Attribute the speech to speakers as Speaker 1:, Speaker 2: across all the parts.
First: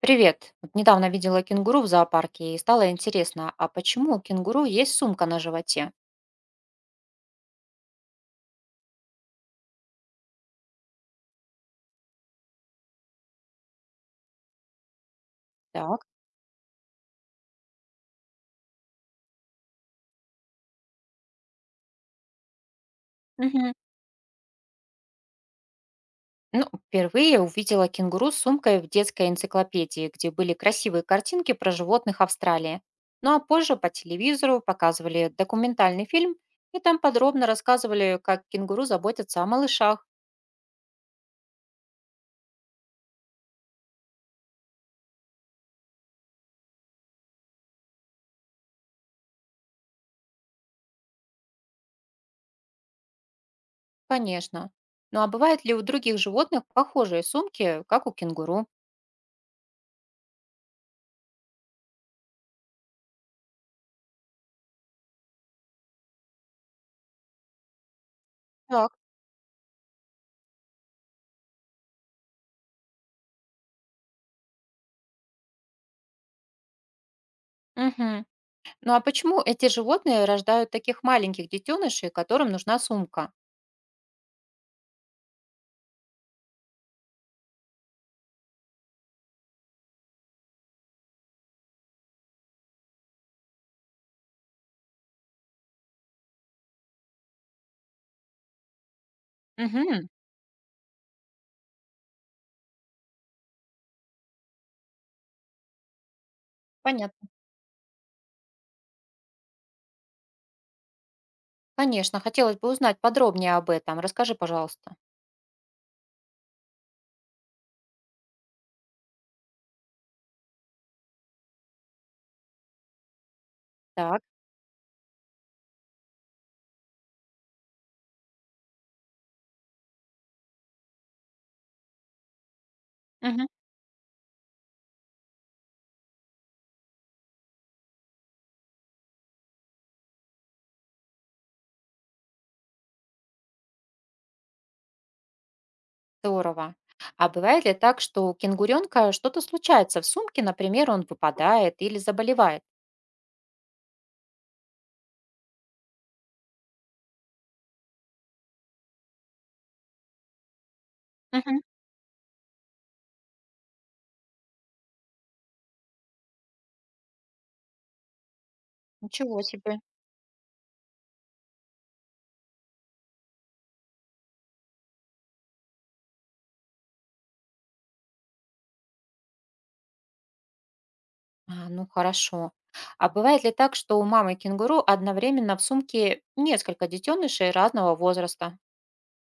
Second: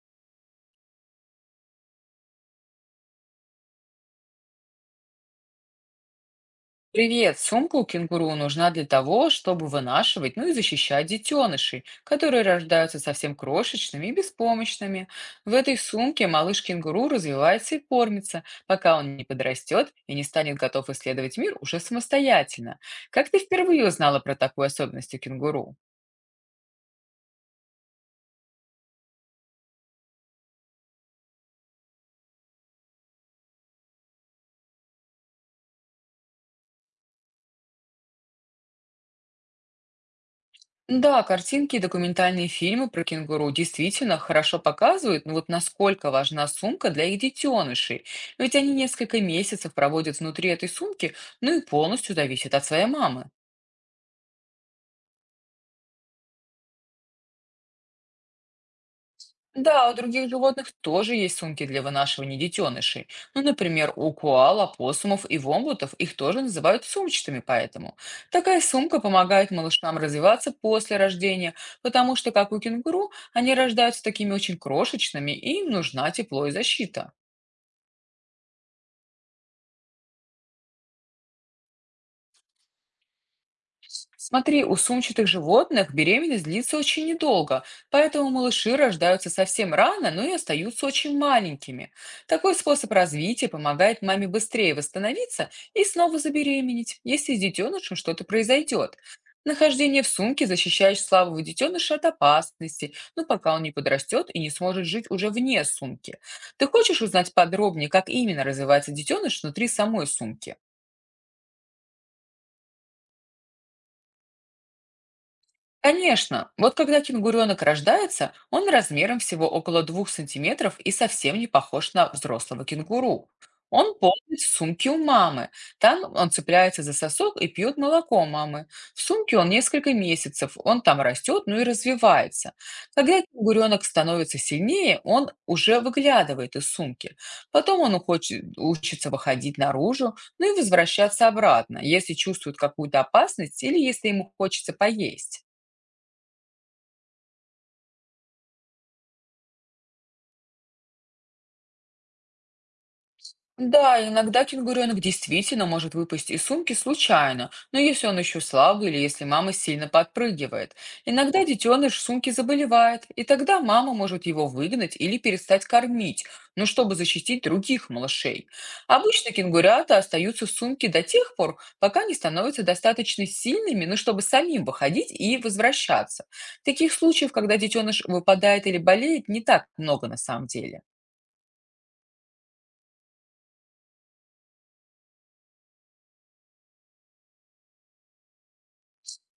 Speaker 1: Привет. Вот недавно видела кенгуру в зоопарке и стало интересно, а почему у кенгуру есть сумка на животе?
Speaker 2: Привет! Сумку кенгуру нужна для того, чтобы вынашивать, ну и защищать детенышей, которые рождаются совсем крошечными и беспомощными. В этой
Speaker 1: Так.
Speaker 2: сумке малыш кенгуру развивается и кормится, пока он не подрастет и не станет готов исследовать мир уже самостоятельно. Как ты
Speaker 1: Мгм.
Speaker 2: впервые узнала про такую особенность у кенгуру?
Speaker 1: Ну, впервые увидела кенгуру с сумкой в детской энциклопедии, где были красивые картинки про животных Австралии. Ну а позже по телевизору показывали документальный фильм, и там подробно рассказывали, как кенгуру заботятся о малышах.
Speaker 2: Да, картинки и документальные фильмы про кенгуру действительно хорошо показывают, ну вот насколько важна сумка для их детенышей. Ведь они несколько месяцев проводят внутри этой сумки, ну и полностью зависят от своей мамы.
Speaker 1: Конечно. Ну а бывают ли у других животных похожие сумки, как у кенгуру?
Speaker 2: Да, у других животных тоже есть сумки для вынашивания детенышей. Ну, например, у коал, опоссумов и вомбутов их тоже называют сумчатыми, поэтому. Такая
Speaker 1: Так.
Speaker 2: сумка помогает малышам развиваться после рождения, потому что, как у кенгуру, они рождаются такими очень крошечными, и им нужна тепло и защита.
Speaker 1: Мгм. Ну а почему эти животные рождают таких маленьких детенышей, которым нужна сумка?
Speaker 2: Смотри, у сумчатых животных беременность длится очень недолго, поэтому малыши рождаются совсем рано, но и остаются очень маленькими. Такой способ развития помогает маме быстрее восстановиться и снова забеременеть, если с детенышем что-то произойдет. Нахождение
Speaker 1: Угу,
Speaker 2: в сумке защищает слабого детеныша от опасности, но пока он не подрастет и не сможет жить уже вне сумки. Ты хочешь
Speaker 1: понятно.
Speaker 2: узнать подробнее, как именно развивается детеныш внутри самой сумки?
Speaker 1: Конечно, хотелось бы узнать подробнее об этом. Расскажи, пожалуйста.
Speaker 2: Конечно, вот когда кенгуренок рождается, он размером всего около 2 сантиметров и совсем не похож на взрослого кенгуру. Он
Speaker 1: Так,
Speaker 2: ползает в сумке у мамы. Там он цепляется за сосок и пьет молоко мамы. В сумке он несколько месяцев, он там растет, ну и развивается. Когда
Speaker 1: мгм,
Speaker 2: кенгуренок становится сильнее, он уже выглядывает из сумки. Потом он хочет, учится выходить наружу, ну и возвращаться обратно, если чувствует какую-то опасность или если ему хочется поесть.
Speaker 1: здорово. А бывает ли так, что у кенгуренка что-то случается в сумке, например, он выпадает или заболевает?
Speaker 2: Да, иногда кенгуренок действительно может выпасть из сумки случайно, но если он еще слабый или если мама сильно подпрыгивает. Иногда
Speaker 1: Мгм.
Speaker 2: детеныш сумки заболевает, и тогда мама может его выгнать или перестать кормить, ну, чтобы защитить других малышей. Обычно
Speaker 1: Ничего себе.
Speaker 2: кенгурята остаются в сумке до тех пор, пока не становятся достаточно сильными, ну, чтобы самим выходить и возвращаться. Таких случаев, когда детеныш выпадает или болеет, не так много на самом деле.
Speaker 1: А, ну хорошо. А бывает ли так, что у мамы кенгуру одновременно в сумке несколько детенышей разного возраста?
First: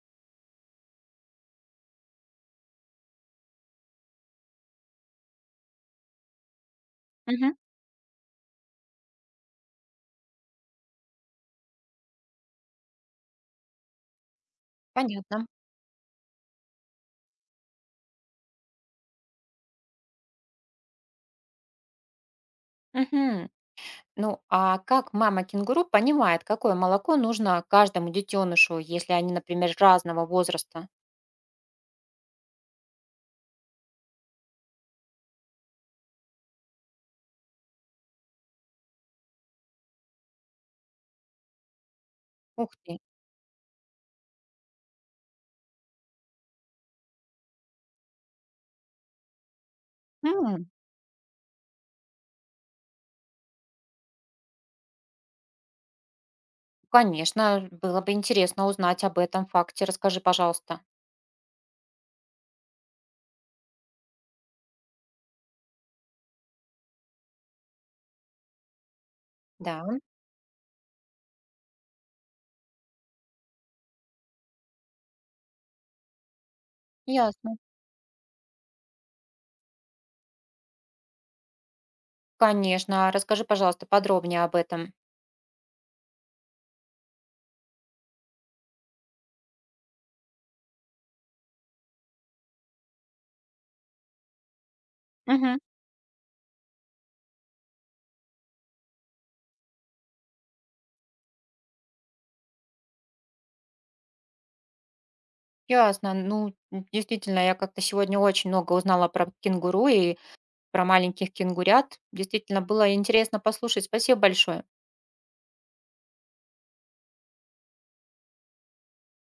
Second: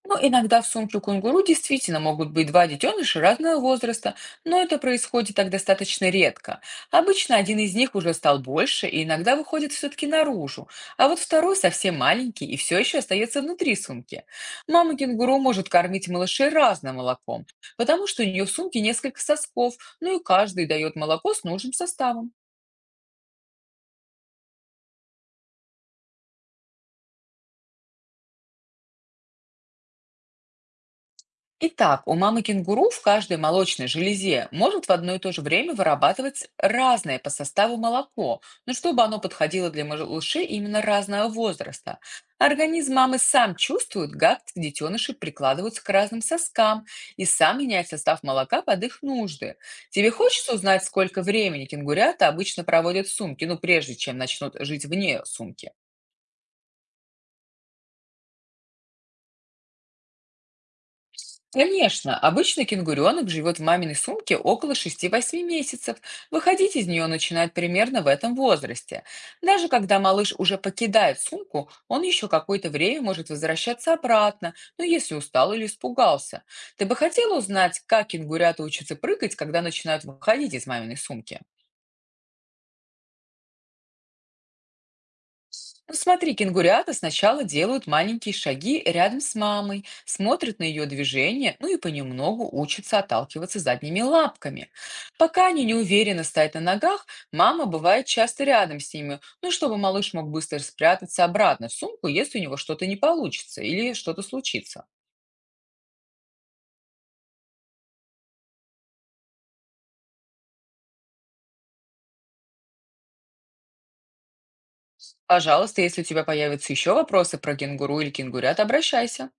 Speaker 2: Ну, иногда в сумке у кунгуру действительно могут быть два детеныша разного возраста, но это происходит так достаточно редко. Обычно
Speaker 1: Мгм.
Speaker 2: один из них уже стал больше и иногда выходит все-таки наружу, а вот второй совсем маленький и все еще остается внутри сумки. Мама
Speaker 1: Понятно.
Speaker 2: кенгуру может кормить малышей разным молоком, потому что у нее в сумке несколько сосков, ну и каждый дает молоко с нужным составом.
Speaker 1: Мгм. Ну, а как мама кенгуру понимает, какое молоко нужно каждому детенышу, если они, например, разного возраста?
Speaker 2: Итак, у мамы кенгуру в каждой молочной железе может в одно и то же время вырабатывать разное по составу молоко, но чтобы оно подходило для малышей именно разного возраста.
Speaker 1: Ух
Speaker 2: Организм
Speaker 1: ты.
Speaker 2: мамы сам чувствует, как детеныши прикладываются к разным соскам и сам меняет состав молока под их нужды. Тебе хочется
Speaker 1: М,
Speaker 2: узнать, сколько времени кенгурята обычно проводят в сумке, ну прежде чем начнут жить вне сумки?
Speaker 1: Конечно, было бы интересно узнать об этом факте. Расскажи, пожалуйста.
Speaker 2: Конечно, обычно кенгуренок живет в маминой сумке около 6-8 месяцев. Выходить из нее начинает примерно в этом возрасте. Даже
Speaker 1: Да,
Speaker 2: когда малыш уже покидает сумку, он еще какое-то время может возвращаться обратно, ну если устал или испугался. Ты бы хотела
Speaker 1: ясно.
Speaker 2: узнать, как кенгурята учатся прыгать, когда начинают выходить из маминой сумки?
Speaker 1: Конечно, расскажи, пожалуйста, подробнее об этом.
Speaker 2: Ну, смотри, кенгурята сначала делают маленькие шаги рядом с мамой, смотрят на ее движения, ну и понемногу учатся отталкиваться задними лапками. Пока
Speaker 1: Мгм.
Speaker 2: они не уверенно стоят на ногах, мама бывает часто рядом с ними, ну, чтобы малыш мог быстро спрятаться обратно в сумку, если у него что-то не получится или что-то случится.
Speaker 1: Ясно. Ну, действительно, я как-то сегодня очень много узнала про кенгуру и про маленьких кенгурят. Действительно, было интересно послушать. Спасибо большое.
Speaker 2: Пожалуйста, если у тебя появятся еще вопросы про кенгуру или кенгурят, обращайся.